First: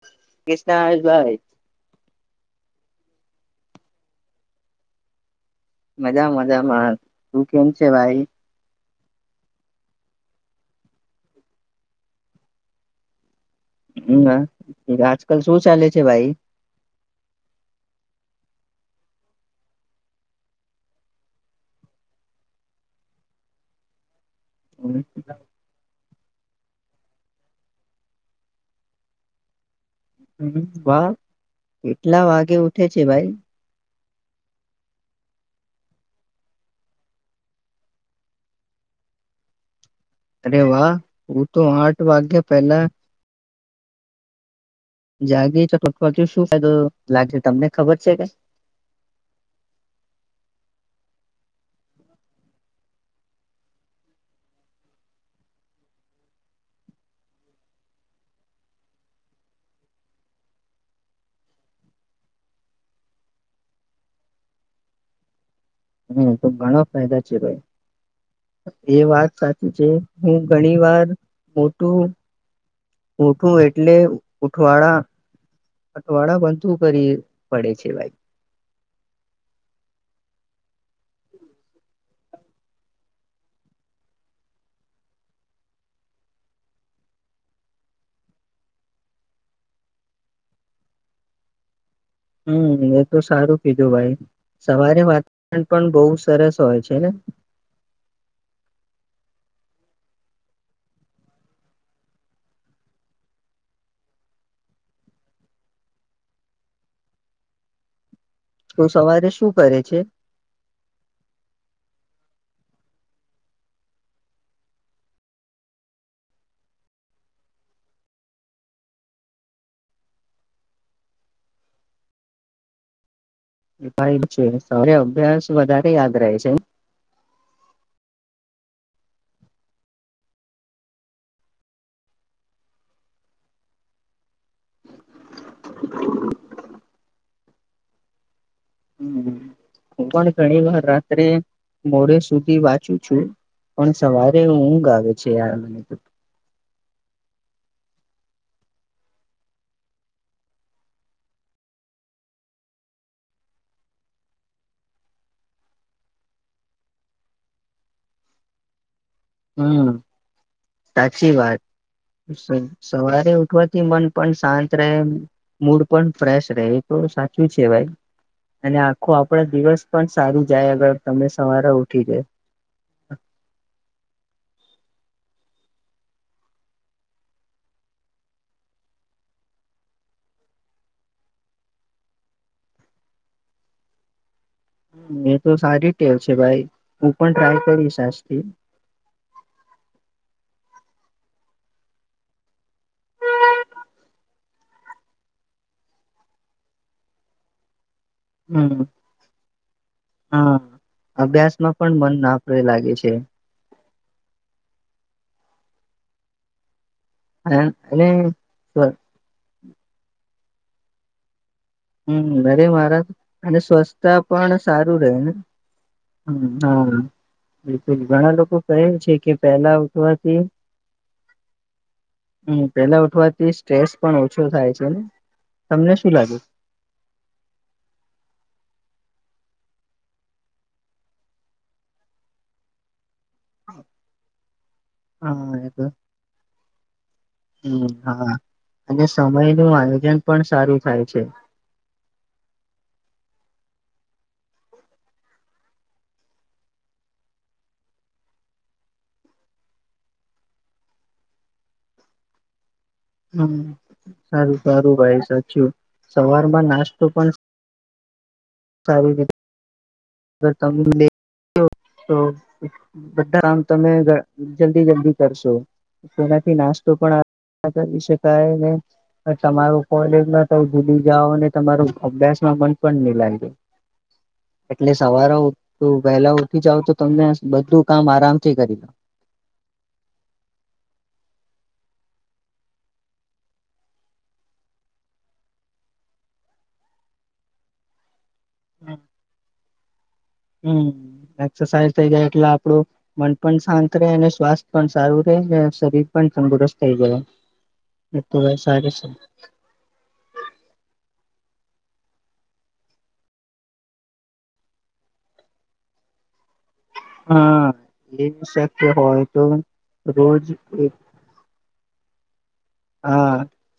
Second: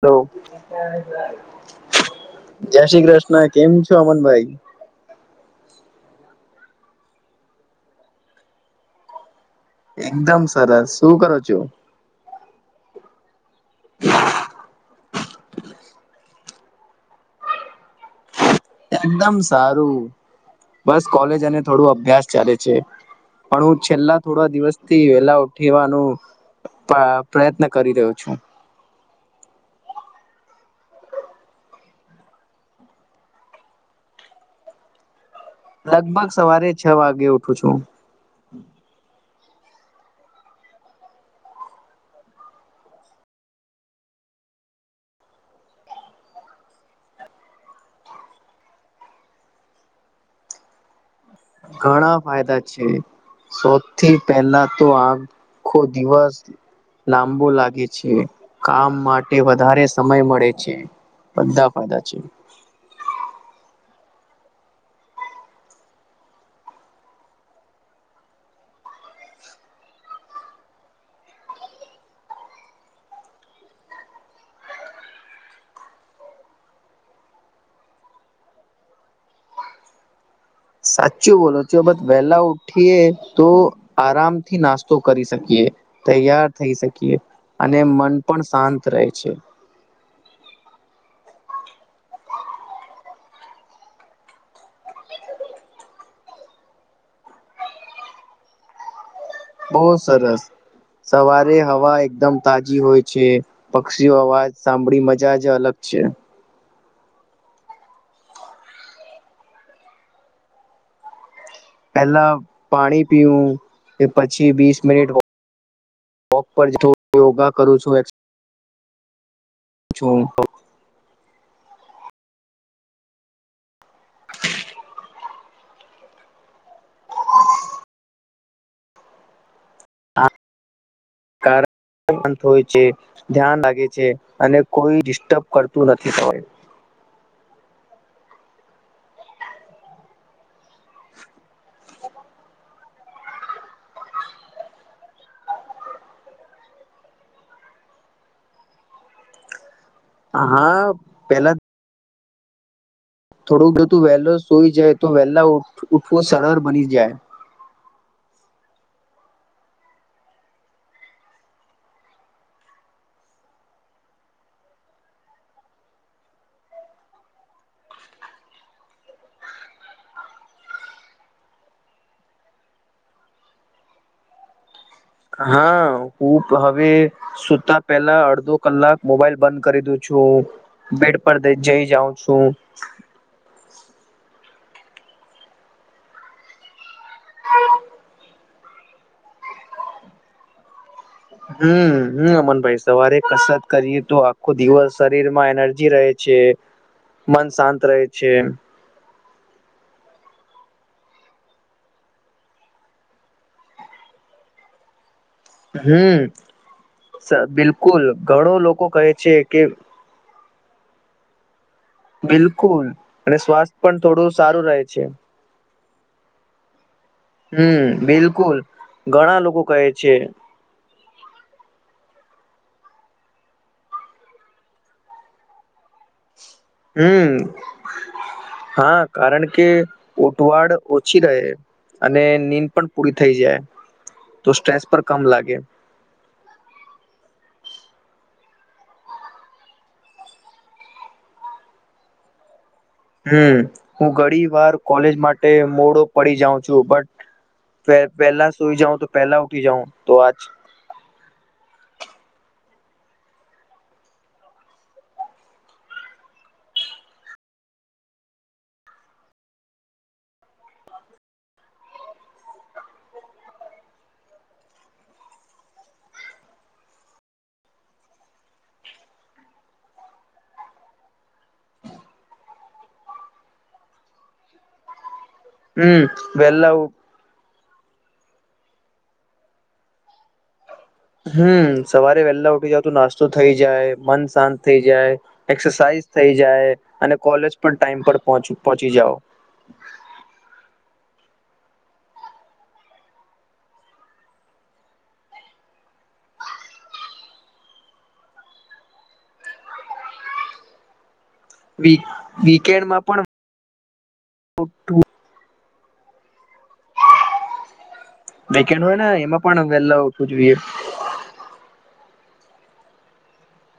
Hello. Krishna ભાઈ જય શ્રી કૃષ્ણ કેમ છો અમનભાઈ? મજામાં મજામાં, તું કેમ છે ભાઈ? એકદમ સરસ શું કરો છો? આજકાલ શું ચાલે છે ભાઈ? એકદમ સારું. બસ કોલેજ અને થોડું અભ્યાસ ચાલે છે. પણ હું છેલ્લા થોડા દિવસ થી વેલા ઉઠીવાનું પ્રયત્ન કરી રહ્યો છું. હમ વા કેટલા વાગે ઉઠે છે ભાઈ? લગભગ સવારે છ વાગે ઉઠું છું. અરે વાહ હું તો આઠ વાગ્યા પેલા જાગી શું ફાયદો લાગે તમને ખબર છે કે. [inaudible] ઘણા ફાયદા છે. સૌથી પહેલા તો આખો દિવસ લાંબુ લાગે છે. કામ માટે વધારે સમય મળે છે. બધા ફાયદા છે. [inaudible] હમ્મ તો ઘણા ફાયદા છે ભાઈ એ વાત સાચી છે. હું ઘણી વાર મોટું ઊઠું એટલે ઉઠવાળા અઠવાડા બનતું કરીએ પડે છે ભાઈ. [inaudible] સાચું બોલો છો. બસ વેલા ઉઠીએ તો આરામ થી નાસ્તો કરી શકીએ. તૈયાર થઇ શકીએ. અને મન પણ શાંત રહે છે. [inaudible] હમ્મ એ તો સારું કીધું ભાઈ. સવારે વાતવરણ પણ બહું સરસ હોય છે ને? [inaudible] બો સરસ સવારે હવા એકદમ તાજી હોય છે. પક્ષીઓ અવાજ સાંભળી મજા જ અલગ છે. તું સવારે શું કરે છે? પેલા પાણી પીવું. કે પછી વીસ મિનિટ વો વોક પર જવું, યોગા કરું છું. એક જોઉં ભાઈ છે અભ્યાસ વધારે યાદ રહે છે ને હા કાર અંત હોય છે. ધ્યાન લાગે છે. અને કોઈ ડિસ્ટર્બ કરતું નથી સમય [inaudible] હમ હું પણ ઘણી વાર રાત્રે મોડે સુધી વાંચું છું. પણ સવારે ઊંગ આવે છે યાર મને તો હા હા પેલા થોડુંક જો તું વહેલો સોઈ જાય તો વહેલા ઉઠવો સરળ બની જાય. [inaudible] હમ સાચી વાત સન સવારે ઉઠવાથી મન પણ શાંત રહે. મૂડ પણ ફ્રેશ રહે તો સાચું છે ભાઈ અને આખો આપણા દિવસ પણ સારું જાય આગળ તમને સવારે ઉઠી જાય. [inaudible] હા હું હવે સુતા પેલા અડધો કલાક મોબાઈલ બંધ કરી દઉં છું. હુ બેડ પર દઇ જઈ જાઉં છું [inaudible] એ તો સારી ટેવ છે ભાઈ. હું પણ ટ્રાય કરીશ આજથી. હમ્મ હમ્મ અમનભાઈ, સવારે કસરત કરીએ તો આખો દિવસ શરીર માં એનર્જી રહે છે. મન શાંત રહે છે હમ્મ હા અભ્યાસ નો પણ મન [unintelligible] લાગે છે. [inaudible] હમ્મ. સર અન બિલકુલ અને ઘણો લોકો કહે છે કે હમ્મ અરે મારા અને સ્વચસ્છતા પણ સારું રહે ને હમ્મ હા બિલકુલ હમ ઘણા લોકો બિલકુલ કહે છે કે ઘણા લોકો વહેલા કહે છે ઉઠવાથી હમ્મ, વહેલા ઉઠવાથી સ્ટ્રેસ પણ ઓછો થાય છે. ને તમને શું લાગે? હમ્મ હા કારણ કે ઉતવાડ ઓછી રહે. અને નીંદ પણ પૂરી થઈ જાય તો સ્ટ્રેસ પર કમ લાગે. હા હમ્મ હા અને સમય નું આયોજન પણ સારું થાય છે. [inaudible] હમ્મ હું ઘણી વાર કોલેજ માટે મોડો પડી જાઉં છું બટ વહેલા સુઈ જાઉ તો વહેલા ઉઠી જાઉં તો આજ [inaudible] હમ્મ સારું સારું ભાઈ સાચું સવારમાં નાસ્તો પણ સારી રીતે [unintelligible] [unintelligible] બધા કામ તમે જલ્દી જલ્દી કરશો. તેનાથી નાસ્તો પણ કરી શકાયને તમારું કોલેજમાં ત જુદી જાઓ ને તમારું અભ્યાસમાં મન પણ નહી લાગે. એટલે સવારે ઉઠું હમ વહેલા ઉઠી વેલા જાવ તો તમને બધું કામ આરામથી કરી દો. હમ્મ સવારે વેહેલા ઉઠી જાવ તો નાસ્તો થઇ જાય મન શાંત થઇ જાય એક્સરસાઇઝ થઈ જાય અને કોલેજ પણ ટાઈમ પર પહોચી લો જઓ. એસરસાઇઝ થઈ જાય એટલે આપડું મન પણ શાંત રહે અને સ્વાસ્થ પણ સારું રહે શરીર પણ તંદુરસ્ત પણ રવો. વ વીકેન્ડમાં પણ રટું હા એમ શ વીકેન્ડ કે હોય હો ને એમાં તો પણ વહેલા ઉઠવું રોજ જોઈએ એક હા.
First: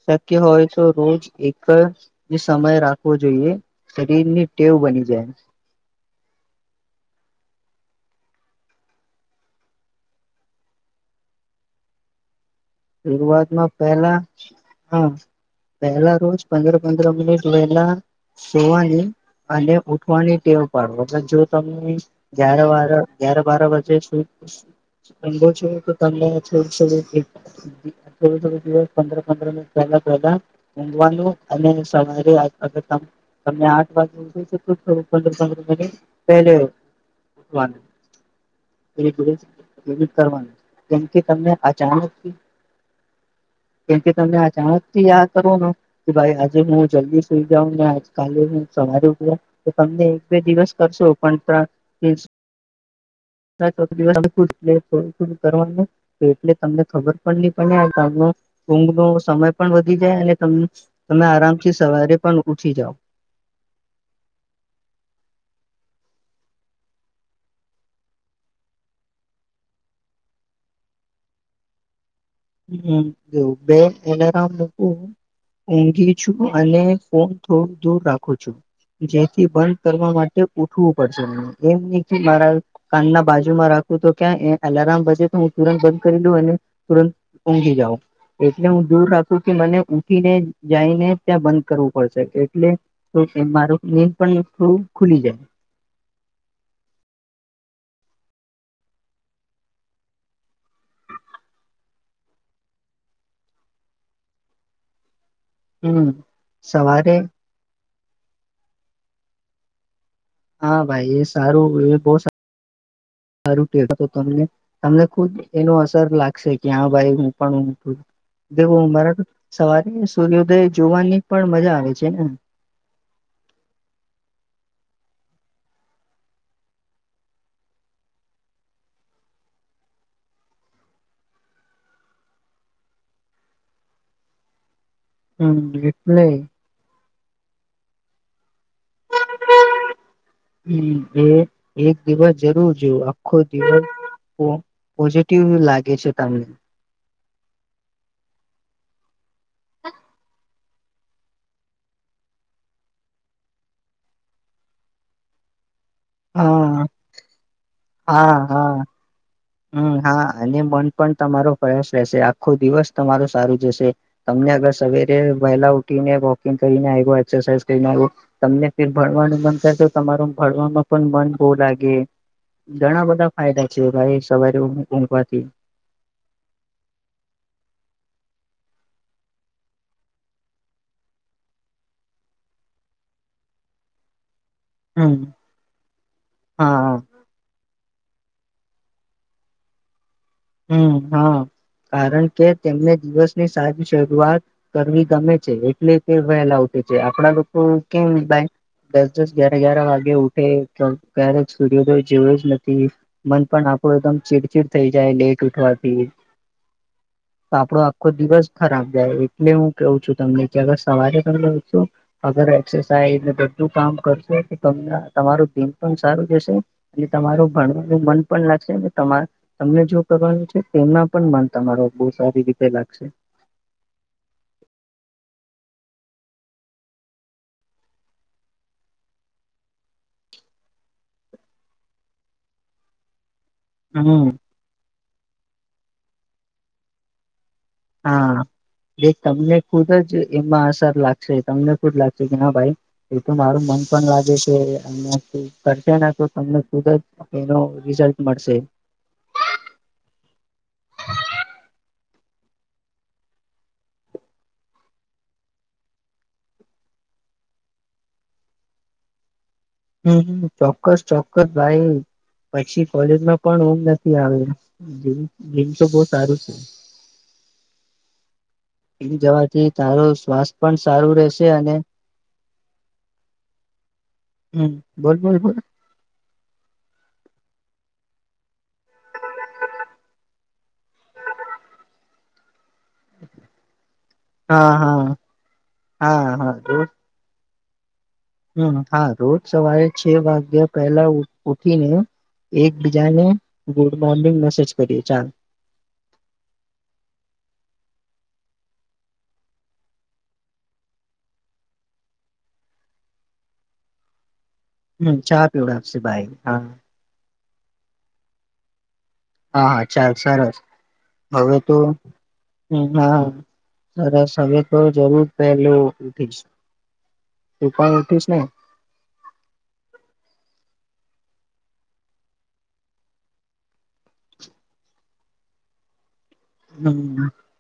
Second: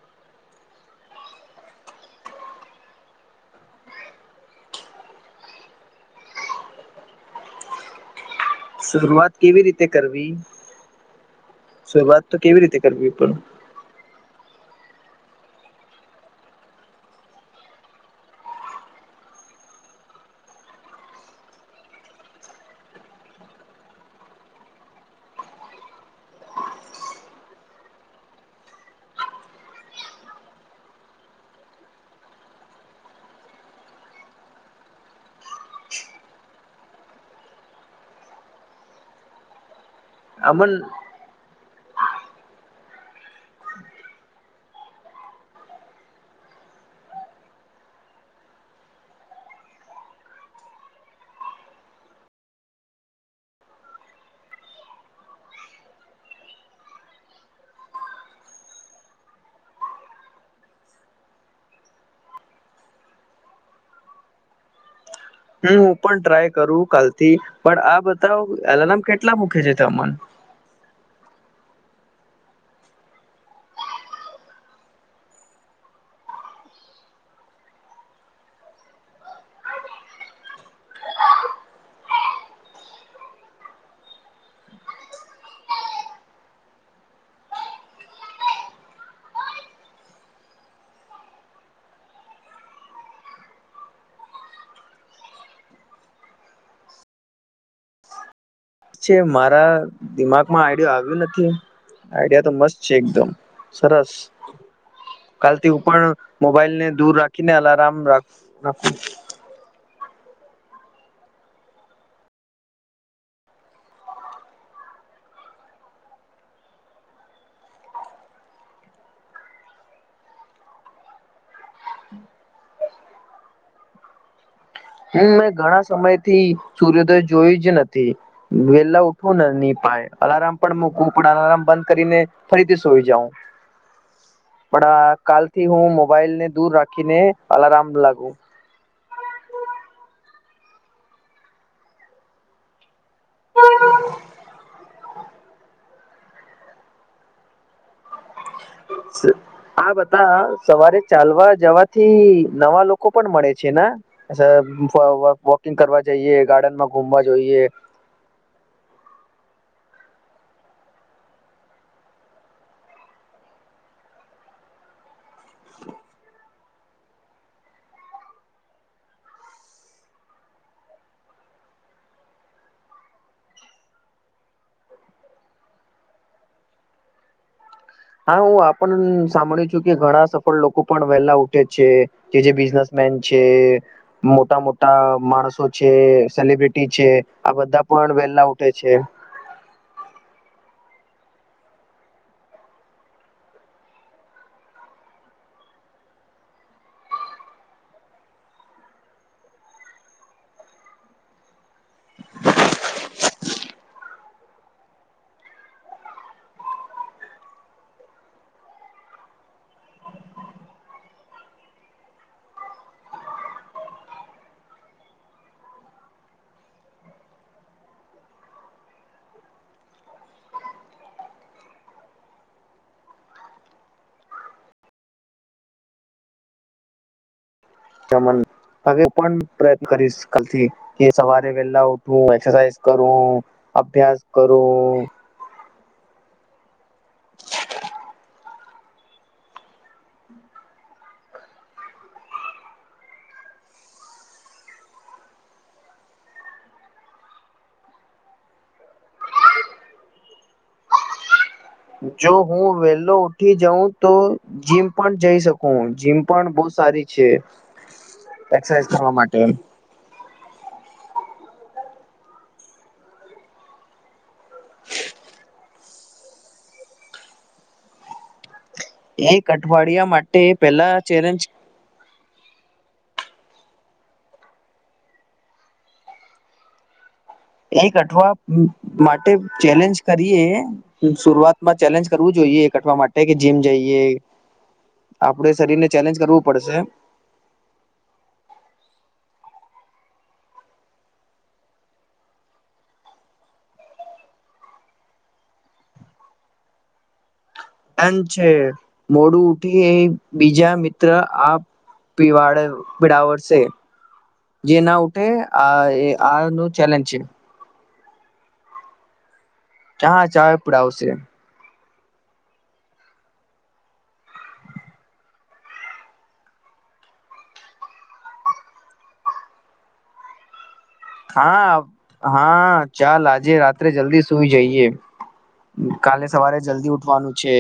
શક્ય હોય તો રોજ એક જે સમય રાખવો જોઈએ શરીર ની ટેવ બની જાય. શરૂઆત કેવી રીતે કરવી શુરૂઆત તો કેવી રીતે કરવી પણ શરૂઆતમાં પેલા હા. પહેલા રોજ પંદર પંદર મિનિટ વહેલા જોવાની અને ઉઠવાની ટેવ પાડ જો તમે્ય વા ગ્યાર બાર વાજે સુ ભો છે કડા થોડું થોડું થોડું થોડું દિવસ પંદર પંદર મિનિટ પહેલા પહેલા ઊઘવાનું અને સવારે [unintelligible] તમને આઠ વાગે થું પંદર પંદર મિનિટ પહે કરવાનું અમન કેમકે તમને અચાનક [unintelligible] કેમકે તમે અચણક થી યાદ કરો ને કે ભાઈ આજે હું જલ્દી સુઈ જાઉં કાલે હ [unintelligible] તમને એક બે દિવસ કરશો પણ ત્ર [unintelligible] કરવાનું એટલે તમને ખબર પણ નહી પડે આ ગામ ઊંઘ ન સમય પણ વધી જાય અને તમે આરામથી સવારે પણ ઉઠી જાવ હમ્મ હું પણ ટ્રાય કરું કાલથી પણ આ બધ એલારામ કેટલા મૂકે છે તમ? હમ્મ જો બે અલારમ મુકું ઊઘી છું અને ફોન થોડું દૂર રાખું છું. જેથી બંધ કરવા માટે ઉઠવું પડશે મને એમથી મારા કાનના બાજુમાં રાખ તું તો ત્યાં અલારમે તો હું તુરંત બંધ કરી લઉ અને તુરંત ઊંઘી જાઉ. એટલે હું દૂર રાખું કે મને ઉઠીને જઈને ત્યાં બંધ કરવું પડશે એટલે મારું નીંદ પણ થોડું ખુલી જાય. છે મારા દિમાગમાં આઈડિયો આવ્યો નથી આઈડિયા તો મસ્ત છે એકદમ સરસ કાલથી હું જાય પણ હમ. મોબાઈલ ને દૂર સવારે રાખીને અલારમ રા રાખું હા ભાઈ એ સારું એ બહુ સા સારું કેતો તો તમને તમને ખુદ એનો અસર લાગશે કે હા ભાઈ હું પણ હું દવું મારા તો સવારે સૂર્યો્યોદય જોવાની પણ મજા આવે છે ને [inaudible] હમ મેં ઘણા સમય થી સૂર્યોદય જોયું જ નથી વેલા ઉઠવું ન અલારમ પણ મકું પણ અલાર્મ બંધ કરીને ફરીથી સોઈ જાાવં [inaudible] પણ હમ કાલથી હું એટલે મોબાઈલ ને દૂર રાખીને અલારમ લાગુ હમ એ એક દિવસ જરૂર જોવ આખો દિવસ પઝિટીવ લાગે છે તમને આ બતા સવારે ચાલવા જવાથી નવા લોકો પણ મળે છે વોકિગ કરવા જઈએ હા ગાર્ડનમાં ઘુમવા જોઈએ હા હા હમ હા અને મન પણ તમારો ફ્રેશ રહેશે આખો દિવસ તમારો સારું જશે તમને સવેર વહેલા ઉઠીને વોકિંગ કરીને આવ એક્રસા કરીને આવ તમને ફ ભણવાનું મન તો તમાર ભણવામાં પણ મન બહુ લાગે ઘણા બધા ફાયદા છે ભાઈ સવારે ઉગ ઉગવાથી હા હું આપણ સાંભળી છું કે ઘણા સફળ લોકો પણ વહેલા ઉઠે છે કે જે બિનેસ બિજન્સમેન મોટા મોટા હમ માણસો છે સેલબ્રિટી હા છે આ બધા. પણ વેલા ઉઠે છે. હમ હા. કારણ કે તેમને દિવસની સારી શરૂઆત કરવી ગમે છે એટલે કે વહેલા. આપડા લોકો લોકો કેમ ભાઈ. દસ દસ ગ્યાર ગ્યાર વાગે ઉઠે તો ક્યારેક સૂર્યોદય તો જેવું જ નથી મન પણ આપ. એકદમ ચીડચીડ થઈ જાય લેટ ઉઠવાથી. તો આપડો આખો દિવસ ખરાબ જાય એટલે હું કેવું છું તમને કે અગર સવારે તમે ઉઠશો તો. એક્સરસાઇઝ ને બઘું કામ કરશો તમારું દિન પણ સારું જશે અને તમારું. ભણવાનું મન પણ લાગશે તમા તમને જો. કરવા છે તેના પણ મન તમારો બહુ સારી રીતે લાગશે. [inaudible] [inaudible] કેમન. હવે પણ પ્રયત્ન કરીશ કાલથી કે સવારે વેલા ઉઠવું એક્સરસાઝ કરવું. અભ્યાસ હમ કરું. હા. એ તમને ખુદ જ એમાં અસર લાગશે તમને ખુદ લાગશે કે ના ભાઈ એ તો મારું મ. પણ લાગે છે કર તો તમને ખુદ જ એનો રિઝલ્ટ મળશે. [inaudible] [inaudible] જો હું વેલો ઉઠી જઉં તો જીમ પણ જઈ શકું જીમ પણ બહુ સારી. છે એક્સરસાઇઝ કરવા માટે. હમ ચોક્કસ ચોક્કસ ભાઈ. પછી કોલેજમાં પણમ ઉંઘ નથી આવે જીમ તો બ સારું છે. [inaudible] [inaudible] એ એક જવાથી અઠવાડિયા તારું માટે સ્વાસ્થ પણ પેલા સારું રહેશે ચેલેન્જ અને. હમ બોલ બોલ બોલ. એક અઠવા માટે ચેલેન્જ કરીએ શરુઆત માં ચેલેન્જ કરવું જોઈએ. કટવા માટે કે જીમ જઈએ. હા હા આપડે શરીર ને ચેલેન્જ હા કરવું હા પડશે. રોજ હમ હા રોજ સવારે છ વાગ્યા પહેલા ઉઠીને. એકબીજાને ગુડ મોર્નિંગ મેસેજ કરીએ ચાલ. [inaudible] છે મોડું ઉઠી એ બીજા મિત્ર આ પીવાળ પીડાવશે જે ના હમ ઉઠે ચા આ પીવડાવશે ભાઈ આ હા નો ચેલેન્જ છે. હા હા ચાલ ચા ચા સરસ પીડાવશે હવે તો હા સરસ હવે તો જરૂર પહેલું ઉઠીશ તુ પણ ઉઠીસ‌ ને હા હા ચાલ આજે રાત્રે જલ્દી સુઈ જઈએ કાલે સવારે જલ્દી હમ ઉઠવાનું છે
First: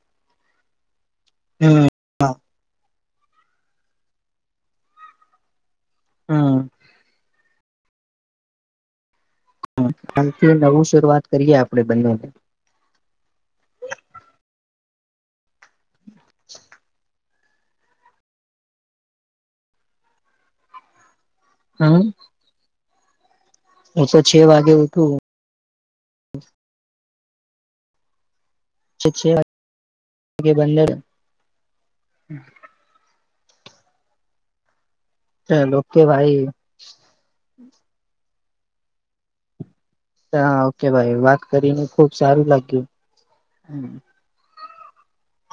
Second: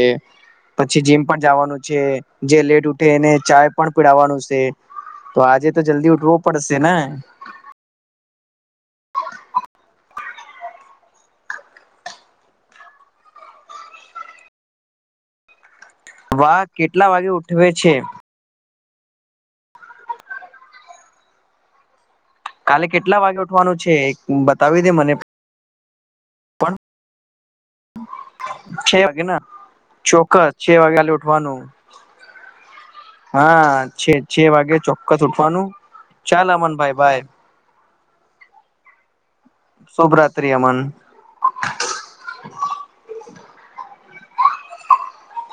પછી જીમ પણ જવાનું હમ છે જે લેટ તે ને ચાય પણ પીડાવાનું છે તો આજે તો જલ્દી ઉઠવો હમ પડશે ને [unintelligible] આથી નવું શરૂઆત કરીયે આપડે બંને [inaudible] વાહ કેટલા વાગે ઉઠવે છે. હમ કાલે કેટલા વાગે ઉઠવાનું છે હું એક તો વાગે બતાવી દે મને ઉઠું પણ છે વાગે ના વાગે ચોક્કસ છે બંને વાગે ઉઠવાનું હા છે છે વાગે ચોક્કસ ઉઠવાનું ચાલ ઓકે ભાઈ ચાલ અમન ભાઈ ભાઈ શુભ રાત્રી હા અમન ઓકે ભાઈ વાત કરીને ખુબ સારું લાગ્યું.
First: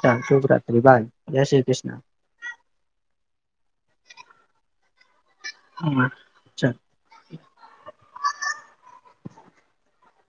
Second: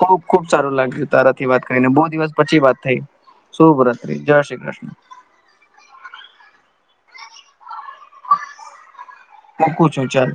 ચાલ શુભ ખુબ સારું રાત્રી બાય લાગ્યું જય તારાથી શ્રી વાત કૃષ્ણ કરીને બો દિવસ પછી વાત થઈ. શુભ રાત્રી જય શ્રી કૃષ્ણ. હમમ ચા મૂકું છું ચાલ.